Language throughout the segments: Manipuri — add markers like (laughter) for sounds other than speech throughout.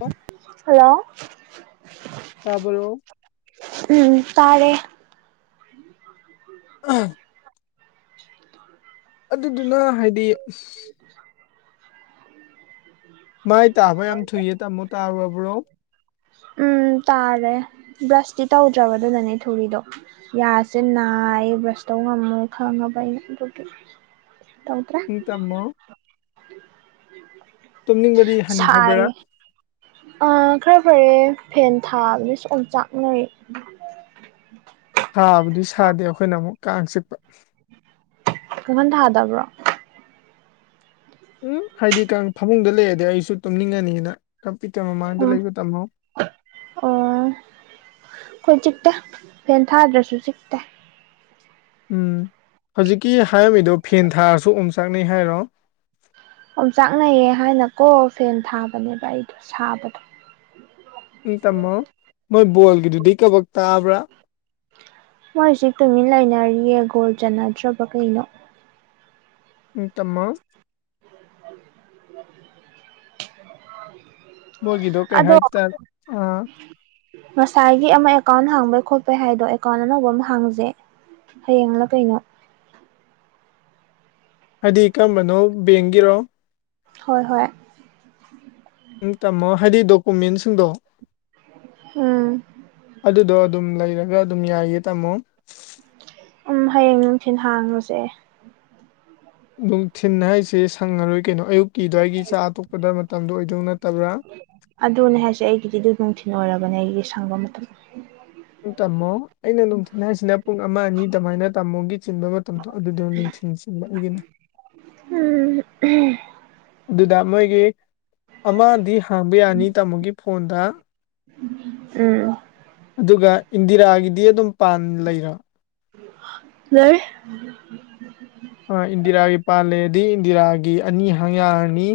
ꯑꯣ ꯍꯂꯣ ꯇꯥꯕꯔꯣ ꯎꯝ ꯇꯥꯔꯦ ꯎꯝ ꯑꯗꯨꯗꯨꯅ ꯍꯥꯏꯗꯤ ꯃꯥꯏ ꯇꯥꯕ ꯌꯥꯝ ꯊꯨꯏꯌꯦ ꯇꯥꯃꯣ ꯇꯥꯔꯨꯔꯕ꯭ꯔꯣ ꯎꯝ ꯇꯥꯔꯦ ꯕ꯭ꯔꯁꯇꯤ ꯇꯧꯗ꯭ꯔꯕꯗꯨꯅꯅꯦ ꯊꯨꯔꯤꯗꯣ ꯌꯥꯁꯦ ꯅꯥꯏꯌꯦ ꯕ꯭ꯔꯁꯇꯧ ꯉꯝꯃꯣꯏ ꯈꯪꯉꯕ ꯑꯩꯅ ꯑꯗꯨꯒꯤ ꯇꯧꯗ꯭ꯔꯦ ꯎꯝ ꯇꯥꯃꯣ ꯇꯨꯝꯅꯤꯡꯕꯗꯤ ꯍꯟꯈ꯭ꯔꯕ꯭ꯔꯥ ꯑ ꯈꯔ ꯐꯔꯦ ꯐꯦꯟ ꯊꯥꯕꯅꯤꯁ ꯑꯣꯝꯆꯥꯛꯅꯩ ꯁꯥꯕꯗꯤ ꯁꯥꯗꯦ ꯑꯩꯈꯣꯏꯅ ꯑꯃꯨꯛ ꯀꯥꯡ ꯆꯤꯛꯄ ꯀꯥꯡꯈꯟ ꯊꯥꯗꯕ꯭ꯔꯣ ꯎꯝ ꯍꯥꯏꯗꯤ ꯀꯥꯡ ꯐꯃꯨꯡꯗ ꯂꯩꯔꯗꯤ ꯑꯩꯁꯨ ꯇꯨꯝꯅꯤꯡꯉꯅꯤꯅ ꯀꯝꯄ꯭ꯌꯨꯇꯔ ꯃꯃꯥꯡꯗ ꯎꯝ ꯂꯩꯕ ꯇꯝꯃꯣ ꯑꯣ ꯈꯣꯏ ꯆꯤꯛꯇꯦ ꯐꯦꯟ ꯊꯥꯗ꯭ꯔꯁꯨ ꯆꯤꯛꯇꯦ ꯎꯝ ꯍꯧꯖꯤꯛꯀꯤ ꯍꯥꯏꯔꯝꯃꯤꯗꯣ ꯐꯦꯟ ꯊꯥꯔꯁꯨ ꯑꯣꯝꯆꯥꯛꯅꯩ ꯍꯥꯏꯔꯣ ꯑꯣꯝꯆꯥꯛꯅꯩꯌꯦ ꯍꯥꯏꯅꯀꯣ ꯐꯦꯟ ꯊꯥꯕꯅꯦꯕ ꯑꯩꯗꯣ ꯁꯥꯕꯗꯣ ꯎꯪ ꯇꯝꯃꯣ ꯃꯣꯏ ꯕꯣꯜꯒꯤꯗꯨꯗꯤ ꯀꯕꯛ ꯇꯥꯕ꯭ꯔꯥ ꯃꯣꯏ ꯍꯧꯖꯤꯛ ꯇꯨꯃꯤꯟ ꯂꯩꯅꯔꯤꯌꯦ ꯒꯣꯜ ꯆꯟꯅꯗ꯭ꯔꯕ ꯀꯩꯅꯣ ꯎꯇꯃ (inaudible) ꯃꯣꯏꯒꯤꯗꯣ ꯀꯩ ꯑꯗꯣ ꯍꯥꯏꯇꯥꯔꯦ ꯑꯥ ꯉꯁꯥꯏꯒꯤ ꯑꯃ ꯑꯦꯀꯥꯎꯟ ꯍꯥꯡꯕꯩ ꯈꯣꯠꯄꯩ ꯍꯥꯏꯗꯣ ꯑꯦꯀꯥꯎꯟ ꯑꯅꯧꯕ ꯑꯃ ꯍꯥꯡꯉꯨꯖꯦ ꯍꯌꯦꯡꯂ ꯀꯩꯅꯣ ꯍꯥꯏꯗꯤ ꯀꯔꯝꯕꯅꯣ ꯕꯦꯡꯒꯤꯔꯣ ꯍꯣꯏ ꯍꯣꯏ ꯎ ꯇꯥꯝꯃꯣ ꯍꯥꯏꯗꯤ ꯗꯣꯀꯨꯃꯦꯟꯁꯤꯡꯗꯣ ꯎꯝ ꯑꯗꯨꯗꯣ ꯑꯗꯨꯝ ꯂꯩꯔꯒ ꯑꯗꯨꯝ ꯌꯥꯏꯌꯦ ꯇꯥꯃꯣ ꯎꯝ ꯍꯌꯦꯡ ꯅꯨꯡꯊꯤꯤꯟ ꯍꯥꯡꯉꯨꯁꯦ ꯅꯨꯡꯊꯤꯟ ꯍꯥꯏꯁꯦ ꯁꯪꯉꯔꯣꯏ ꯀꯩꯅꯣ ꯑꯌꯨꯛꯀꯤ ꯑꯗꯨ꯭ꯋꯥꯏꯒꯤ ꯆꯥ ꯑꯇꯣꯄꯗ ꯃꯇꯝꯗꯣ ꯑꯣꯏꯗꯧ ꯅꯠꯇꯕ꯭ꯔꯥ ꯑꯗꯨꯅꯦ ꯍꯥꯏꯁꯦ ꯑꯩꯒꯤꯗꯤ ꯑꯗꯨ ꯅꯨꯡꯊꯤꯟ ꯑꯣꯏꯔꯕꯅꯦ ꯑꯩꯒꯤꯗꯤ ꯁꯪꯕ ꯃꯇꯝꯗ ꯇꯥꯃꯣ ꯑꯩꯅ ꯅꯨꯡꯊꯤꯜ ꯍꯥꯏꯁꯤꯅ ꯄꯨꯡ ꯑꯃ ꯑꯅꯤ ꯑꯗꯨꯃꯥꯏꯅ ꯇꯥꯃꯣꯒꯤ ꯆꯤꯟꯕ ꯃꯇꯝꯗꯣ ꯑꯗꯨꯗꯣ ꯅꯨꯡꯊꯤꯟ ꯆꯤꯟꯕ ꯑꯩꯒꯤꯅꯦ ꯎꯝ ꯑꯗꯨꯗ ꯃꯣꯏꯒꯤ ꯑꯃꯗꯤ ꯍꯥꯡꯕ ꯌꯥꯅꯤ ꯇꯥꯃꯣꯒꯤ ꯐꯣꯟꯗ ꯎꯝ ꯑꯗꯨꯒ ꯏꯟꯗꯤꯔꯥꯒꯤꯗꯤ ꯑꯗꯨꯝ ꯄꯥꯟ ꯂꯩꯔ ꯂꯔ ꯑ ꯏꯟꯗꯤꯔꯥꯒꯤ ꯄꯥꯜꯂꯦꯗꯤ ꯏꯟꯗꯤꯔꯥꯒꯤ ꯑꯅꯤ ꯍꯪ ꯌꯥꯔꯅꯤ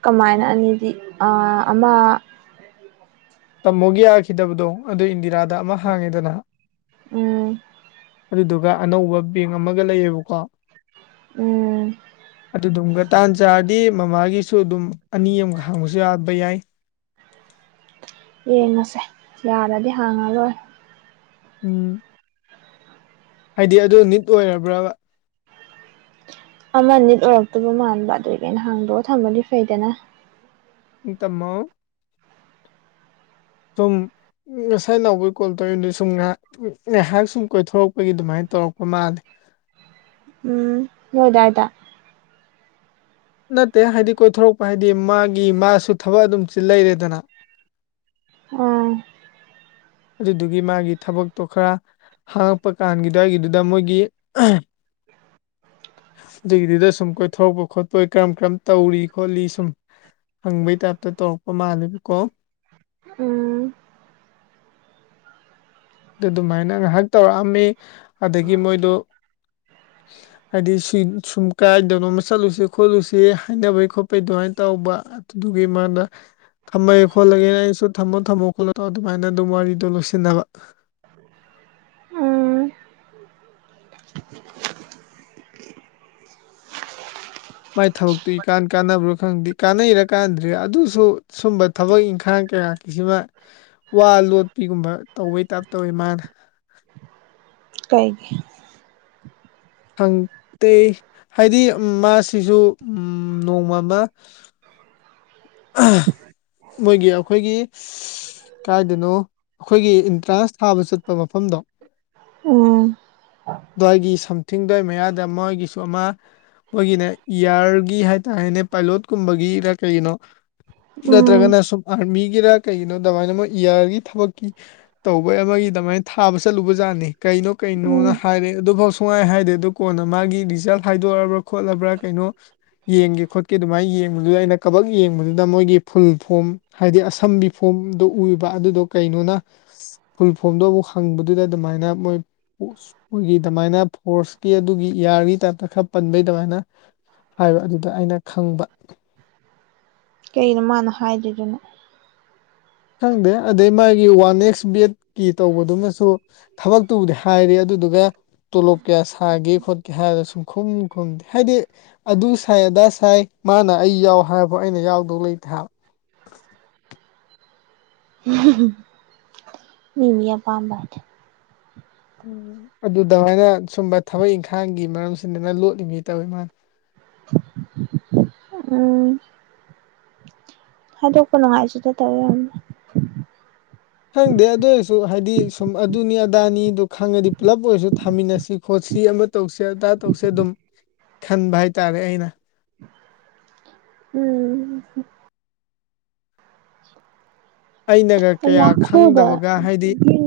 ꯀꯃꯥꯏꯅ ꯑꯅꯤꯗꯤ ꯑꯃ ꯇꯝꯃꯧꯒꯤ ꯌꯥꯈꯤꯗꯕꯗꯣ ꯑꯗꯨ ꯏꯟꯗꯤꯔꯥꯗ ꯑꯃ ꯍꯥꯡꯉꯦꯗꯅꯍ ꯎꯝ ꯑꯗꯨꯗꯨꯒ ꯑꯅꯧꯕ ꯕꯦꯡ ꯑꯃꯒ ꯂꯩꯌꯦꯕꯀꯣ ꯎꯝ ꯑ ꯝꯒꯇꯥꯟ ꯆ ꯑ ꯃꯃꯥꯒꯤꯁꯨ ꯑꯗꯨꯝ ꯑꯅꯤ ꯑꯃꯈꯛ ꯍꯥꯡꯕꯁꯨ ꯌꯥꯕ ꯌꯥꯏ ꯌꯦꯡꯉꯁꯦ ꯌꯥꯔꯗꯤ ꯍꯥꯡꯉꯔꯣꯏ ꯎꯝ ꯍꯥꯏꯗꯤ ꯑꯗꯨ ꯅꯤꯠ ꯑꯣꯏꯔꯕ꯭ꯔꯕ ꯑꯃ ꯅꯤꯠ ꯑꯣꯏꯔꯛꯇꯕ ꯃꯥꯟꯕ ꯑꯗꯨꯏꯗꯩꯅ ꯍꯥꯡꯗꯣꯛꯑ ꯊꯃꯗꯤ ꯐꯩꯗꯅ ꯏ ꯇꯃ ꯇꯨꯝ ꯉꯁꯥꯏ ꯅꯥꯎꯕꯒꯤ ꯀꯣꯜ ꯇꯧꯔꯤꯗꯨ ꯁꯨꯝ ꯉꯥꯏꯍꯥꯛ ꯉꯥꯏꯍꯥꯛ ꯁꯨꯝ ꯀꯣꯏꯊꯣꯔꯛꯄꯒꯤ ꯑꯗꯨꯃꯥꯏꯅ ꯇꯧꯔꯛꯄ ꯃꯥꯜꯂꯤꯦ ꯎꯝ ꯍꯣꯏꯗ ꯍꯥꯏꯗ ꯅꯠꯇꯦ ꯍꯥꯏꯗꯤ ꯀꯣꯏꯊꯣꯔꯛꯄ ꯍꯥꯏꯗꯤ ꯃꯥꯒꯤ ꯃꯥꯁꯨ ꯊꯕꯛ ꯑꯗꯨꯝ ꯂꯩꯔꯦꯗꯅ ꯑꯥ ꯑꯗꯨꯗꯨꯒꯤ ꯃꯥꯒꯤ ꯊꯕꯛꯇꯣ ꯈꯔ ꯍꯥꯡꯉꯛꯄ ꯀꯥꯟꯒꯤꯗꯥꯒꯤꯗꯨꯗ ꯃꯣꯏꯒꯤ ꯑꯗꯨꯒꯤꯗꯨꯗ ꯁꯨꯝ ꯀꯣꯏꯊꯣꯔꯛꯄ ꯈꯣꯠꯄ ꯀꯔꯝ ꯀꯔꯝ ꯇꯧꯔꯤ ꯈꯣꯠꯂꯤ ꯁꯨꯝ ꯍꯪꯕꯩ ꯇꯥꯏꯞꯇ ꯇꯧꯔꯛꯄ ꯃꯥꯜꯂꯦꯕꯀꯣ ꯎꯝ ꯑꯗꯨꯃꯥꯏꯅ ꯉꯥꯏꯍꯥꯛ ꯇꯧꯔꯛꯑꯝꯃꯤ ꯑꯗꯨꯗꯒꯤ ꯃꯣꯏꯗꯨ (inaudible) ꯍꯥꯏꯗꯤ ꯁꯨꯝ ꯀꯥꯏꯗꯅꯣꯃ ꯆꯠꯂꯨꯁꯤ ꯈꯣꯠꯂꯨꯁꯤ ꯍꯥꯏꯅꯕꯩ ꯈꯣꯠꯄꯩ ꯑꯗꯨꯃꯥꯏꯅ ꯇꯧꯕ ꯑꯗꯨꯒꯤ ꯃꯥꯅ ꯊꯝꯃꯒꯦ ꯈꯣꯠꯂꯒꯦꯅ ꯑꯩꯩꯅꯁꯨ ꯊꯝꯃꯣ ꯊꯝꯃꯣ ꯈꯣꯠꯂꯣ ꯇꯧꯣ ꯑꯗꯨꯃꯥꯏꯅ ꯑꯗꯨꯝ ꯋꯥꯔꯤꯗꯣ ꯂꯣꯏꯁꯤꯟꯅꯕ (inaudible) ꯎꯝ ꯃꯥꯏ ꯊꯕꯛꯇꯨ ꯏꯀꯥꯟ ꯀꯥꯟꯅꯕ꯭ꯔꯥ ꯈꯪꯗꯦ ꯀꯥꯟꯅꯩꯔ ꯀꯥꯟꯗ꯭ꯔꯦ ꯑꯗꯨꯁꯨꯌꯒꯌꯒ ꯍꯨ ꯁꯨꯝꯕ ꯊꯕꯛ ꯏꯪꯈꯥꯡ ꯀꯌꯥꯒꯤꯁꯤꯃ ꯋꯥ ꯂꯣꯠꯄꯤꯒꯨꯝꯕ ꯇꯧꯕꯩ ꯇꯥꯏꯞ ꯇꯧꯋꯦ ꯃꯥꯅ ꯀꯩꯒꯤ ꯈꯪ ꯇꯦ ꯍꯥꯏꯗꯤ ꯃꯥꯁꯤꯖꯨ ꯅꯣꯡꯃꯃ ꯃꯣꯏꯒꯤ ꯑꯈꯣꯏꯒꯤ ꯀꯥꯏꯗꯅꯣ ꯑꯩꯈꯣꯏꯒꯤ ꯑꯦꯟꯇ꯭ꯔꯥꯟꯁ ꯊꯥꯕ ꯆꯠꯄ ꯃꯐꯝꯗꯣ ꯎꯝ ꯑꯗꯨꯋꯥꯏꯒꯤ ꯁꯝꯊꯤꯡꯗ꯭ꯋꯥꯏ ꯃꯌꯥꯗ ꯃꯣꯏꯒꯤꯁꯨ ꯑꯃ ꯃꯈꯣꯏꯒꯤꯅꯦ ꯏꯌꯥꯔꯒꯤ ꯍꯥꯏꯇꯥꯔꯦꯅꯦ ꯄꯥꯏꯂꯣꯠꯀꯨꯝꯕꯒꯤꯅ ꯀꯩꯅꯣ ꯎꯝ ꯅꯠꯇ꯭ꯔꯒꯅ ꯁꯨꯝ ꯑꯥꯔꯃꯤꯒꯤꯔ ꯀꯩꯒꯤꯅꯣ ꯑꯗꯨꯃꯥꯏꯅ ꯑꯃ ꯏꯌꯥꯥꯔꯒꯤ ꯊꯕꯛꯀꯤ ꯇꯧꯕ ꯑꯃꯒꯤ ꯑꯗꯨꯃꯥꯏꯅ ꯊꯥꯕ ꯆꯠꯂꯨꯕꯖꯥꯠꯅꯤ ꯀꯩꯅꯣ ꯀꯩꯅꯣꯅ ꯎꯝ ꯍꯥꯏꯔꯦ ꯑꯗꯨꯐꯥꯎ ꯁꯨꯡꯉꯥꯏ ꯍꯥꯏꯗꯦ ꯑꯗꯨ ꯀꯣꯟꯅ ꯃꯥꯒꯤ ꯔꯤꯖꯜꯠ ꯍꯥꯏꯗꯣꯔꯑꯕ ꯈꯣꯠꯂꯕ꯭ꯔꯥ ꯀꯩꯅꯣ ꯌꯦꯡꯒꯦ ꯈꯣꯠꯀꯦ ꯑꯗꯨꯃꯥꯏꯅ ꯌꯦꯡꯕꯗꯨꯗ ꯑꯩꯅ ꯀꯕꯛ ꯌꯦꯡ ꯗꯨꯗ ꯃꯣꯏꯒꯤ ꯐꯨꯜ ꯐꯣꯝ ꯍꯥꯏꯕꯗꯤ ꯑꯁꯝꯕꯤ ꯐꯣꯝꯗꯣ ꯎꯕ ꯑꯗꯨꯗꯣ ꯀꯩꯅꯣꯅ ꯐꯨꯜ ꯐꯣꯝꯗꯣ ꯑꯃꯨꯛ ꯍꯪꯕꯗꯨꯗ ꯑꯗꯨꯃꯥꯏꯅ ꯃꯣꯏ ꯃꯈꯣꯏꯒꯤ ꯑꯗꯨꯃꯥꯏꯅ ꯐꯣꯔꯁꯀꯤ ꯑꯗꯨꯒꯤ ꯏꯌꯥꯔꯒꯤ ꯇꯥꯏꯞꯇ ꯈꯔ ꯄꯟꯕꯩ ꯑꯗꯨꯃꯥꯏꯅ ꯍꯥꯏꯕ ꯑꯗꯨꯗ ꯑꯩꯅ ꯈꯪꯕ ꯀꯩꯅꯣ ꯃꯥꯅ ꯍꯥꯏꯗ꯭ꯔꯤꯗꯨꯅꯣ ꯈꯪꯗꯦ ꯑꯗꯩ ꯃꯥꯒꯤ ꯋꯥꯟ ꯑꯦꯛꯁ ꯕꯦꯠꯀꯤ ꯇꯧꯕꯗꯨꯃꯁꯨ ꯊꯕꯛꯇꯨꯕꯨꯗꯤ ꯍꯥꯏꯔꯦ ꯑꯗꯨꯗꯨꯒ ꯇꯣꯂꯣꯞ ꯀꯌꯥ ꯁꯥꯒꯦ ꯈꯣꯠꯀꯦ ꯍꯥꯏꯔꯒ ꯁꯨꯝ ꯈꯨꯝ ꯈꯨꯝꯗꯦ ꯍꯥꯏꯗꯤ ꯑꯗꯨ ꯁꯥꯏ ꯑꯗꯥ ꯁꯥꯏ ꯃꯥꯅ ꯑꯩ ꯌꯥꯎ ꯍꯥꯏꯕ ꯑꯩꯅ ꯌꯥꯎꯗꯧ ꯂꯩꯇꯦ ꯍꯥꯏꯕ ꯃꯤꯃꯤ ꯑꯥꯄꯝꯕꯅꯦ ꯎꯝ ꯑꯗꯨ ꯑꯗꯨꯃꯥꯏꯅ ꯁꯨꯝꯕ ꯊꯕꯛ ꯏꯪꯈꯥꯡꯒꯤ ꯃꯔꯝꯁꯤꯗꯅ ꯂꯣꯠꯂꯤꯕꯤ ꯇꯧꯋꯤ ꯃꯥꯜꯅꯦ ꯎꯝ ꯍꯥꯢꯗꯣꯛꯄ ꯅꯨꯡꯉꯥꯏꯇꯦꯗ ꯇꯧ ꯑꯣꯢꯔꯝꯅꯤ ꯈꯪꯗꯦ ꯑꯗꯨ ꯑꯣꯏꯔꯁꯨ ꯍꯥꯏꯗꯤ ꯁꯨꯝ ꯑꯗꯨꯅꯤ ꯑꯗꯥꯅꯤꯗ ꯈꯪꯉꯗꯤ ꯄꯨꯂꯞ ꯑꯣꯏꯔꯁꯨ ꯊꯥꯃꯤꯟꯅꯁꯤ ꯈꯣꯠꯁꯤ ꯑꯃ ꯇꯧꯁꯦ ꯑꯗꯥ ꯇꯧꯁꯦ ꯑꯗꯨꯝ ꯈꯟꯕ ꯍꯥꯏꯇꯥꯔꯦ ꯑꯩꯅ ꯎꯝ ꯑꯩꯅ ꯑꯥꯌꯥ ꯈꯨ ꯎ ꯗ ꯒ꯭ꯔꯤꯟ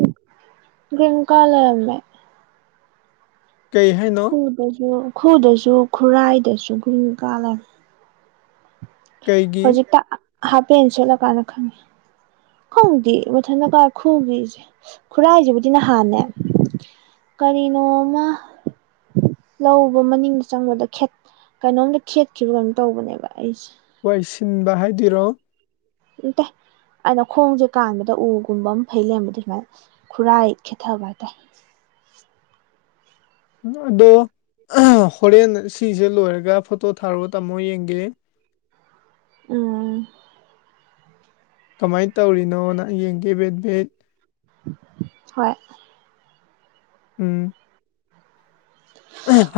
ꯒ꯭ꯔꯤꯟ ꯀꯥ ꯂꯩꯔꯝꯃꯤ ꯀꯩ ꯍꯥꯏꯅꯣ ꯈꯨꯗꯁꯨ ꯈꯨꯗꯁꯨ ꯈꯨꯔꯥꯏꯗꯁꯨ ꯒ꯭ꯔꯤꯟ ꯀꯥ ꯂꯩꯔꯝꯃꯦ ꯀꯩꯒꯤ ꯍꯧꯖꯤꯛꯇ ꯍꯥꯞꯄꯦꯟ ꯁꯦꯠꯂ ꯀꯥꯟꯗ ꯈꯪꯉꯤ ꯈꯣꯡꯗꯤ ꯃꯊꯟꯗꯀꯣ ꯈꯨꯎꯒꯤꯁꯦ ꯈꯨꯔꯥꯏꯁꯤꯕꯨꯗꯤ ꯅꯍꯥꯟꯅꯦ ꯀꯔꯤꯅꯣꯃ ꯂꯧꯕ ꯃꯅꯤꯡꯗ ꯆꯪꯕꯗ ꯀꯩꯅꯣꯝꯇ ꯈꯦꯠꯈꯤꯕ ꯀꯩꯅꯣꯝ ꯇꯧꯕꯅꯦꯕ ꯑꯩꯁꯦ ꯋꯥꯏꯁꯤꯟꯕ ꯍꯥꯏꯗꯣꯏꯔꯣ ꯎꯠꯇꯦ ꯑꯗ ꯈꯣꯡꯁꯦ ꯀꯥꯟꯕꯗ ꯎꯒꯨꯝꯕ ꯑꯃ ꯐꯩ ꯂꯩꯔꯝꯕꯗ ꯁꯨꯃꯥꯏꯅ ꯈꯨꯔꯥꯏ ꯈꯦ ꯊꯕ ꯍꯥꯢꯇ ꯑꯗꯣ ꯍꯣꯔꯦꯟ ꯁꯤꯁꯦ ꯂꯣꯏꯔꯒ ꯐꯣꯇꯣ ꯊꯥꯔꯣ ꯇꯥꯃꯣ ꯌꯦꯡꯒꯦ ꯎꯝ ꯀꯃꯥꯏꯅ ꯇꯧꯔꯤꯅꯣ ꯅꯪ ꯌꯦꯡꯒꯦ ꯕꯦꯠ ꯕꯦꯠ ꯍꯣꯏ ꯎꯝ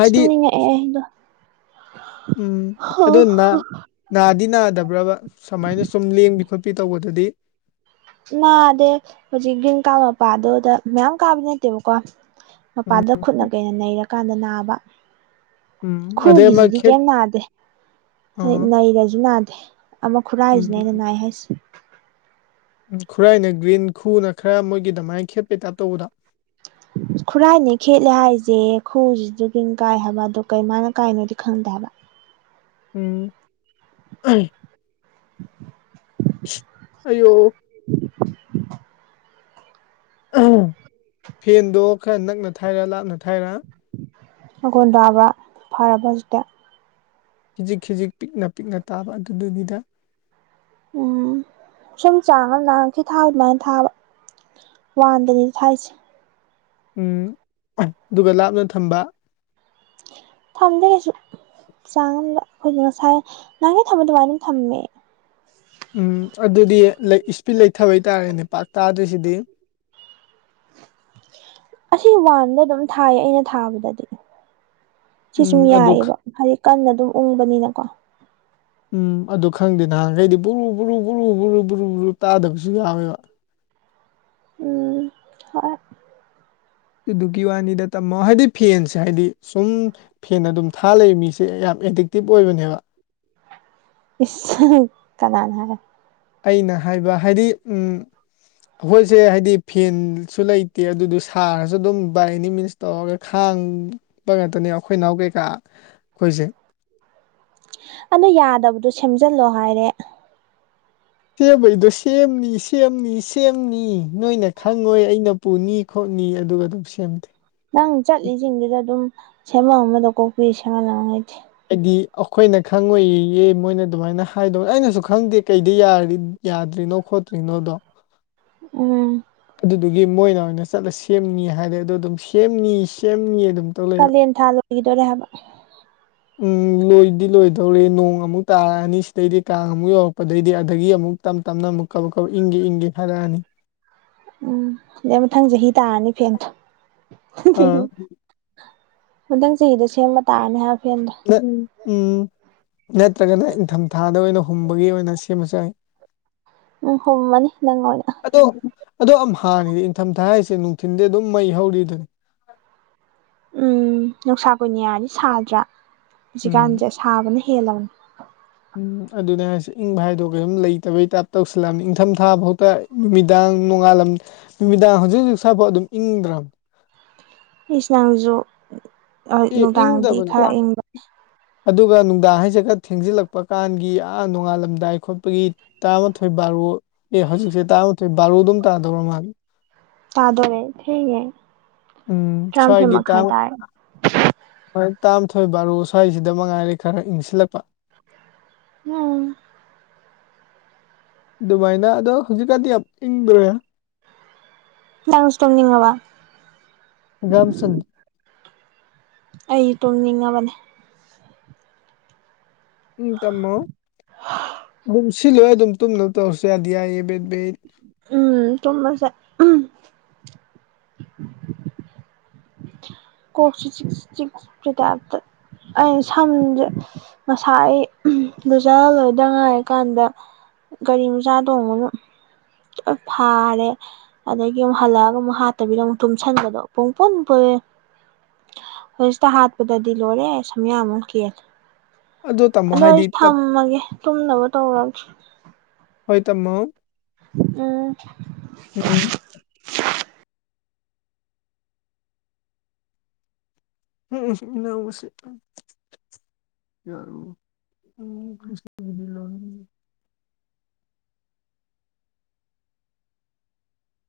ꯑꯁ ꯇꯝꯅꯤꯡꯉꯛꯑꯦ ꯑꯩꯗꯣ ꯎꯝ ꯑꯣꯅꯥ ꯅꯥꯗꯤ ꯅꯥꯗꯕ꯭ꯔꯕ ꯁꯨꯃꯥꯏꯅ ꯁꯨꯝ ꯂꯦꯡꯕꯤ ꯈꯣꯠꯄꯤ ꯇꯧꯕꯗꯗꯤ ꯅꯥꯗꯦ ꯍꯧꯖꯤꯛ ꯒ꯭ꯔꯤꯟ ꯀꯥꯔ ꯃꯄꯥꯗꯨꯗ ꯃꯌꯥꯝ ꯀꯥꯕ ꯅꯠꯇꯦꯕꯀꯣ ꯎꯝ ꯃꯄꯥꯥꯟꯗ ꯈꯨꯠꯅ ꯀꯩꯅ ꯅꯩꯔꯀꯥꯟꯗ ꯅꯥꯕ ꯎꯝ ꯑꯗꯩ ꯑꯃ ꯈꯨꯒꯤꯁꯤꯗꯤ ꯈꯦꯠ ꯀꯩꯝ ꯅꯥꯗꯦ ꯑ ꯎꯝ ꯅꯩꯔꯁꯨ ꯅꯥꯗꯦ ꯑꯃ ꯈꯨꯔꯥꯏꯁꯤꯅꯦ ꯑꯩꯅ ꯎꯝ ꯅꯥꯏ ꯍꯥꯏꯁꯦ ꯎ ꯈꯨꯔꯥꯏꯅ ꯒ꯭ꯔꯤꯟ ꯈꯨꯅ ꯈꯔ ꯃꯣꯏꯒꯤ ꯑꯗꯨꯃꯥꯏꯅ ꯈꯦꯠꯄꯩ ꯇꯥꯏꯞ ꯇꯧꯕꯗ ꯈꯨꯔꯥꯏꯅꯦ ꯈꯦꯠꯂꯦ ꯍꯥꯏꯁꯦ ꯈꯨꯔꯁꯤꯗꯨꯒꯤ ꯀꯥꯏ ꯍꯥꯏꯕ ꯑꯗꯣ ꯀꯩꯃꯥꯏꯅ ꯀꯥꯏꯅꯣꯗꯤ ꯈꯪꯗꯦ ꯍꯥꯏꯕꯥ ꯎꯝ (unintelligible) ꯑꯌꯣ (inaudible) ꯐꯦꯟꯗꯣ ꯈꯔ ꯅꯛꯅ ꯊꯥꯏꯔ ꯂꯥꯞꯅ ꯊꯥꯏꯔ ꯃꯈꯣꯟ ꯇꯥꯕ ꯐꯔꯕ ꯍꯧꯖꯤꯛꯇꯤ ꯈꯖꯤꯛ ꯈꯖꯤꯛ ꯄꯤꯛꯅ ꯄꯤꯛꯅ ꯇꯥꯕ ꯑꯗꯨꯗꯨꯒꯤꯗ ꯎꯝ ꯁꯨꯝ ꯆꯥꯡ ꯑꯃ ꯉꯥꯍꯥꯟꯈꯩ ꯊꯥꯕ ꯑꯗꯨꯃꯥꯏꯅ ꯊꯥꯕ ꯋꯥꯟꯗꯅꯤ ꯊꯥꯏꯁꯦ ꯎꯝ ꯑꯗꯨꯒ ꯂꯥꯞꯅ ꯊꯝꯕ ꯊꯝꯗꯦ ꯀꯩꯁꯨ ꯆꯥꯡ ꯑꯃꯗ ꯑꯩꯈꯣꯏꯗ ꯉꯁꯥꯏ ꯅꯍꯥꯟꯒꯩ ꯊꯝꯕ ꯑꯗꯨꯃꯥꯏꯅ ꯑꯗꯨꯝ ꯊꯝꯃꯦ ꯎꯝ ꯑꯗꯨꯗꯤ ꯏꯁꯄꯤꯠ ꯂꯩꯊꯕ ꯇꯥꯔꯦꯅꯦ ꯄꯥꯛ ꯇꯥꯗ꯭ꯔꯤꯁꯤꯗꯤ (inaudible) ꯑꯁꯤ ꯋꯥꯟꯗ ꯑꯗꯨꯝ ꯊꯥꯏꯌꯦ ꯑꯩꯅ ꯊꯥꯕꯗꯗꯤ ꯁꯤ ꯎꯝ ꯁꯨꯝ ꯑꯗꯨ ꯌꯥꯏꯑꯦꯕ ꯍꯥꯏꯗꯤ ꯀꯟꯅ ꯑꯗꯨꯝ ꯎꯪꯕꯅꯤꯅꯀꯣ ꯎꯝ ꯑꯗꯨ ꯈꯪꯗꯦ ꯅꯍꯥꯟꯈꯩꯗꯤ ꯕꯨꯔꯨ ꯕꯨꯔꯨ ꯕꯨꯔꯨ ꯕꯨꯔꯨ ꯕꯨꯨꯔꯨ ꯇꯥꯗꯕꯁꯨ ꯌꯥꯎꯋꯦꯕ ꯎꯝ ꯍꯣꯏ ꯑꯗꯨꯗꯨꯒꯤ ꯋꯥꯅꯤꯗ ꯇꯝꯃꯣ ꯍꯥꯏꯗꯤ ꯐꯦꯟꯁꯦ ꯍꯥꯏꯗꯤ ꯁꯨꯝ ꯐꯦꯟ ꯑꯗꯨꯝ ꯊꯥ ꯂꯩ ꯃꯤꯁꯦ ꯌꯥꯝ ꯑꯦꯗꯤꯛꯇꯤꯞ ꯑꯣꯏꯕꯅꯦꯕ (unintelligible) ꯀꯅꯥꯅ ꯍꯥꯏꯕ ꯑꯩꯅ ꯍꯥꯏꯕ ꯍꯥꯏꯗꯤ ꯎꯝ ꯑꯩꯈꯣꯏꯁꯦ ꯍꯥꯏꯗꯤ ꯐꯦꯟꯁꯨ ꯂꯩꯇꯦ ꯑꯗꯨꯗ ꯁꯥꯔꯁꯨ ꯑꯗꯨꯝ ꯕꯥꯏ ꯑꯦꯅꯤ ꯃꯤꯟꯁ ꯇꯧꯔꯒ ꯈꯥꯡꯕ ꯉꯥꯛꯇꯅꯦ ꯑꯩꯈꯣꯏ ꯏꯅꯥꯎ ꯀꯩꯀꯥ ꯑꯩꯈꯣꯏꯁꯦ ꯑꯗꯨ ꯌꯥꯗꯕꯗꯣ ꯁꯦꯝꯖꯤꯜꯂꯣ ꯍꯥꯏꯔꯦ ꯁꯦꯝꯕꯩꯗꯣ ꯁꯦꯝꯅꯤ ꯁꯦꯝꯅꯤ ꯁꯦꯝꯅꯤ ꯅꯣꯏꯅ ꯈꯪꯉꯣꯏ ꯑꯩꯅ ꯄꯨꯅꯤ ꯈꯣꯠꯅꯤ ꯑꯗꯨꯒ ꯑꯗꯨꯝ ꯁꯦꯝꯗꯦ ꯅꯪ ꯆꯠꯂꯤꯁꯤꯡꯗꯨꯗ ꯑꯗꯨꯝ ꯁꯦꯝꯐꯝ ꯑꯃꯗ ꯀꯣꯛꯄꯤ ꯁꯦꯝꯍꯜꯂꯛꯀꯦ ꯂꯩꯇꯦ ꯍꯥꯏꯗꯤ ꯑꯩꯈꯣꯏꯅ ꯈꯪꯉꯣꯏꯌꯦ ꯃꯣꯏꯅ ꯑꯗꯨꯃꯥꯏꯅ ꯍꯥꯏꯗꯧꯅꯦ ꯑꯩꯅꯁꯨ ꯈꯪꯗꯦ ꯀꯩꯗ ꯌꯥ ꯌꯥꯗ꯭ꯔꯤꯅꯣ ꯈꯣꯠꯇ꯭ꯔꯤꯅꯣꯗꯣ ꯎꯝ ꯑꯗꯨꯗꯨꯒꯤ ꯃꯣꯏꯅ ꯑꯣꯏꯅ ꯆꯠꯂ ꯁꯦꯝꯅꯤ ꯍꯥꯏꯔꯦ ꯑꯗꯣ ꯑꯗꯨꯝ ꯁꯦꯝꯅꯤ ꯁꯦꯝꯅꯤ ꯑꯗꯨꯝ ꯇꯧ ꯂꯩꯕ ꯀꯥꯂꯦꯟ ꯊꯥ ꯂꯣꯏꯈꯤꯗꯣꯔꯦ ꯍꯥꯏꯕ ꯎꯝ ꯂꯣꯏꯗꯤ ꯂꯣꯏꯗꯧꯔꯦ ꯅꯣꯡ ꯑꯃꯨꯛ ꯇꯥꯔꯛꯑꯅꯤ ꯁꯤꯗꯩꯗꯤ ꯀꯥꯡ ꯑꯃꯨꯛ ꯌꯧꯔꯛꯄꯗꯩꯗꯤ ꯑꯗꯒꯤ ꯑꯃꯨꯛ ꯇꯞ ꯇꯞꯅ ꯑꯃꯨꯛ ꯀꯧ ꯀꯧ ꯏꯪꯒꯦ ꯏꯪꯒꯦ ꯈꯔꯛꯑꯅꯤ ꯎꯝ ꯑꯗꯨ ꯃꯊꯪ ꯆꯍꯤ ꯇꯥꯔꯅꯤ ꯐꯦꯟꯗꯣ ꯑꯥ ꯃꯊꯪ ꯆꯍꯤꯗ ꯁꯦꯝꯕ ꯇꯥꯔꯅꯤ ꯍꯥꯏꯕ ꯐꯦꯟꯗꯣ (unintelligible) ꯎꯝ ꯅꯠꯇ꯭ꯔꯒꯅ ꯏꯪꯊꯝꯊꯥꯗ ꯑꯣꯏꯅ ꯍꯨꯝꯕꯒꯤ ꯑꯣꯏꯅ ꯁꯦꯝꯃꯁꯨ ꯌꯥꯏ ꯎꯝ ꯍꯨꯝꯃꯥꯅꯤ ꯅꯪꯅꯥ ꯑꯣꯏꯅ ꯑꯗꯣ ꯑꯗꯣ ꯑꯃꯍꯥꯅꯤꯅꯦ ꯏꯪꯊꯝꯊꯥ ꯍꯥꯏꯁꯦ ꯅꯨꯡꯊꯤꯟꯗꯤ ꯑꯗꯨꯝ ꯃꯩ ꯍꯧꯔꯤꯗꯨꯅꯤ ꯎꯝ ꯅꯨꯡꯁꯥ ꯀꯨꯏꯅꯤ ꯌꯥꯗꯤ ꯁꯥꯗ꯭ꯔꯥ ꯎꯝ ꯍꯧꯖꯤꯛꯀꯥꯟꯁꯦ ꯁꯥꯕꯅ ꯍꯦꯜꯂꯕꯅꯦ ꯎꯝ ꯑꯗꯨꯅꯦ ꯍꯥꯏꯁꯦ ꯏꯪꯕꯍꯥꯏꯗꯣ ꯀꯩꯝ ꯂꯩꯇꯕꯩ ꯇꯥꯏꯞ ꯇꯧꯁꯤꯜꯂꯛꯑꯕꯅꯤ ꯏꯪꯊꯝ ꯊꯥ ꯐꯥꯎꯗ ꯅꯨꯃꯤꯗꯥꯡ ꯅꯣꯡꯉꯥꯜꯂꯝ ꯅꯨꯃꯤꯗꯥꯡ ꯍꯧꯖꯤꯛ ꯍꯧꯖꯤꯛ ꯁꯥꯄꯠ ꯑꯗꯨꯝ ꯏꯪꯗ꯭ꯔꯕ ꯏꯁ ꯅꯪꯁꯨ ꯑꯦ ꯅꯨꯡꯗꯥꯡꯗꯤ ꯏꯪꯗꯕꯅꯤ ꯈꯔ ꯏꯪꯕ ꯑꯗꯨꯒ ꯅꯨꯡꯗꯥꯡ ꯍꯥꯏꯁꯦ ꯈꯔ ꯊꯦꯡꯖꯤꯜꯂꯛꯄ ꯀꯥꯟꯒꯤ ꯑꯥ ꯅꯣꯡꯉꯥꯜꯂꯝꯗꯥꯏ ꯈꯣꯠꯄꯒꯤ ꯇꯔꯥꯃꯥꯊꯣꯏ ꯕꯥꯔꯣ ꯑꯦ ꯍꯧꯖꯤꯛꯁꯦ ꯇꯔꯥꯃꯥꯊꯣꯏ ꯕꯥꯔꯣꯗꯨꯝ ꯇꯥꯗꯧꯔ ꯃꯥꯜꯂꯦ ꯇꯥꯗꯣꯔꯦ ꯊꯦꯡꯉꯦ ꯎꯝ ꯇꯔꯥꯃꯥꯊꯣꯏ ꯁ꯭ꯋꯥꯏꯒꯤ ꯃꯈꯥꯏ ꯇꯥꯎ ꯇꯥꯔꯦ ꯍꯣꯏ ꯇꯥꯝꯊꯣꯏ ꯕꯥꯔꯣ ꯁ꯭ꯋꯥꯏꯁꯤꯗ ꯃꯉꯥꯏꯔꯦ ꯈꯔ ꯏꯪꯁꯤꯜꯂꯛꯄ ꯎꯝ ꯑꯗꯨꯃꯥꯏꯅ ꯑꯗꯣ ꯍꯧꯖꯤꯛꯀꯥꯟꯗꯤ ꯌꯥꯝ ꯏꯪꯗ꯭ꯔꯦ ꯅꯪꯁꯨ ꯇꯨꯝꯅꯤꯡꯉꯕ ꯒꯝꯆꯟ ꯑꯩ ꯇꯨꯝꯅꯤꯡꯉꯕꯅꯦ ꯎꯝ ꯇꯝꯃꯣ ꯑꯗꯨꯝ ꯁꯤꯂꯣꯏ ꯑꯗꯨꯝ ꯇꯨꯝꯅꯕ ꯇꯧꯔꯁꯨ ꯌꯥꯗꯤ ꯌꯥꯏꯌꯦ ꯕꯦꯕꯤ ꯎꯝ ꯇꯨꯝꯃꯁꯦ ꯀꯣꯛꯁꯦ ꯆꯤꯛ ꯆꯤꯛꯄꯩ ꯇꯥꯏꯞꯇ ꯑꯩ ꯁꯝꯖꯦ ꯉꯁꯥꯏ ꯑꯩ ꯂꯨꯖ ꯂꯣꯏꯗ ꯉꯥꯏ ꯀꯥꯟꯗ ꯒꯥꯔꯤ ꯃꯆꯥ ꯇꯣꯡꯕꯒ ꯂꯣꯏ ꯐꯥꯔꯦ ꯑꯗꯒꯤ ꯑꯃꯨꯛ ꯍꯜꯂꯛꯑꯒ ꯑꯃꯨꯛ ꯍꯥꯠꯇꯕꯤꯗ ꯑꯃꯨꯛ ꯇꯨꯝꯁꯟꯕꯗꯣ ꯄꯨꯡ ꯄꯨꯟ ꯄꯨꯟꯂꯦ ꯍꯧꯖꯤꯇ ꯍꯥꯠꯄꯗꯗꯤ ꯂꯣꯏꯔꯦ ꯁꯝꯌꯥꯝꯃ ꯀꯦꯂꯦ ꯇꯝꯃꯣ ꯑꯗꯣ ꯑꯩ ꯍꯥꯏꯗꯤ ꯇꯞ ꯊꯝꯃꯒꯦ ꯇꯨꯝꯅꯕ ꯇꯧꯔꯒꯦ ꯍꯣꯏ ꯇꯝꯃꯣ ꯎꯝ ꯎꯝ (unintelligible) (unintelligible)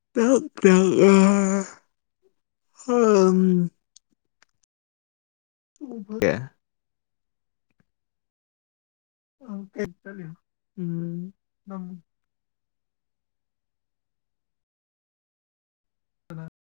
(unintelligible) (unintelligible) (unintelligible) ꯑ (unintelligible)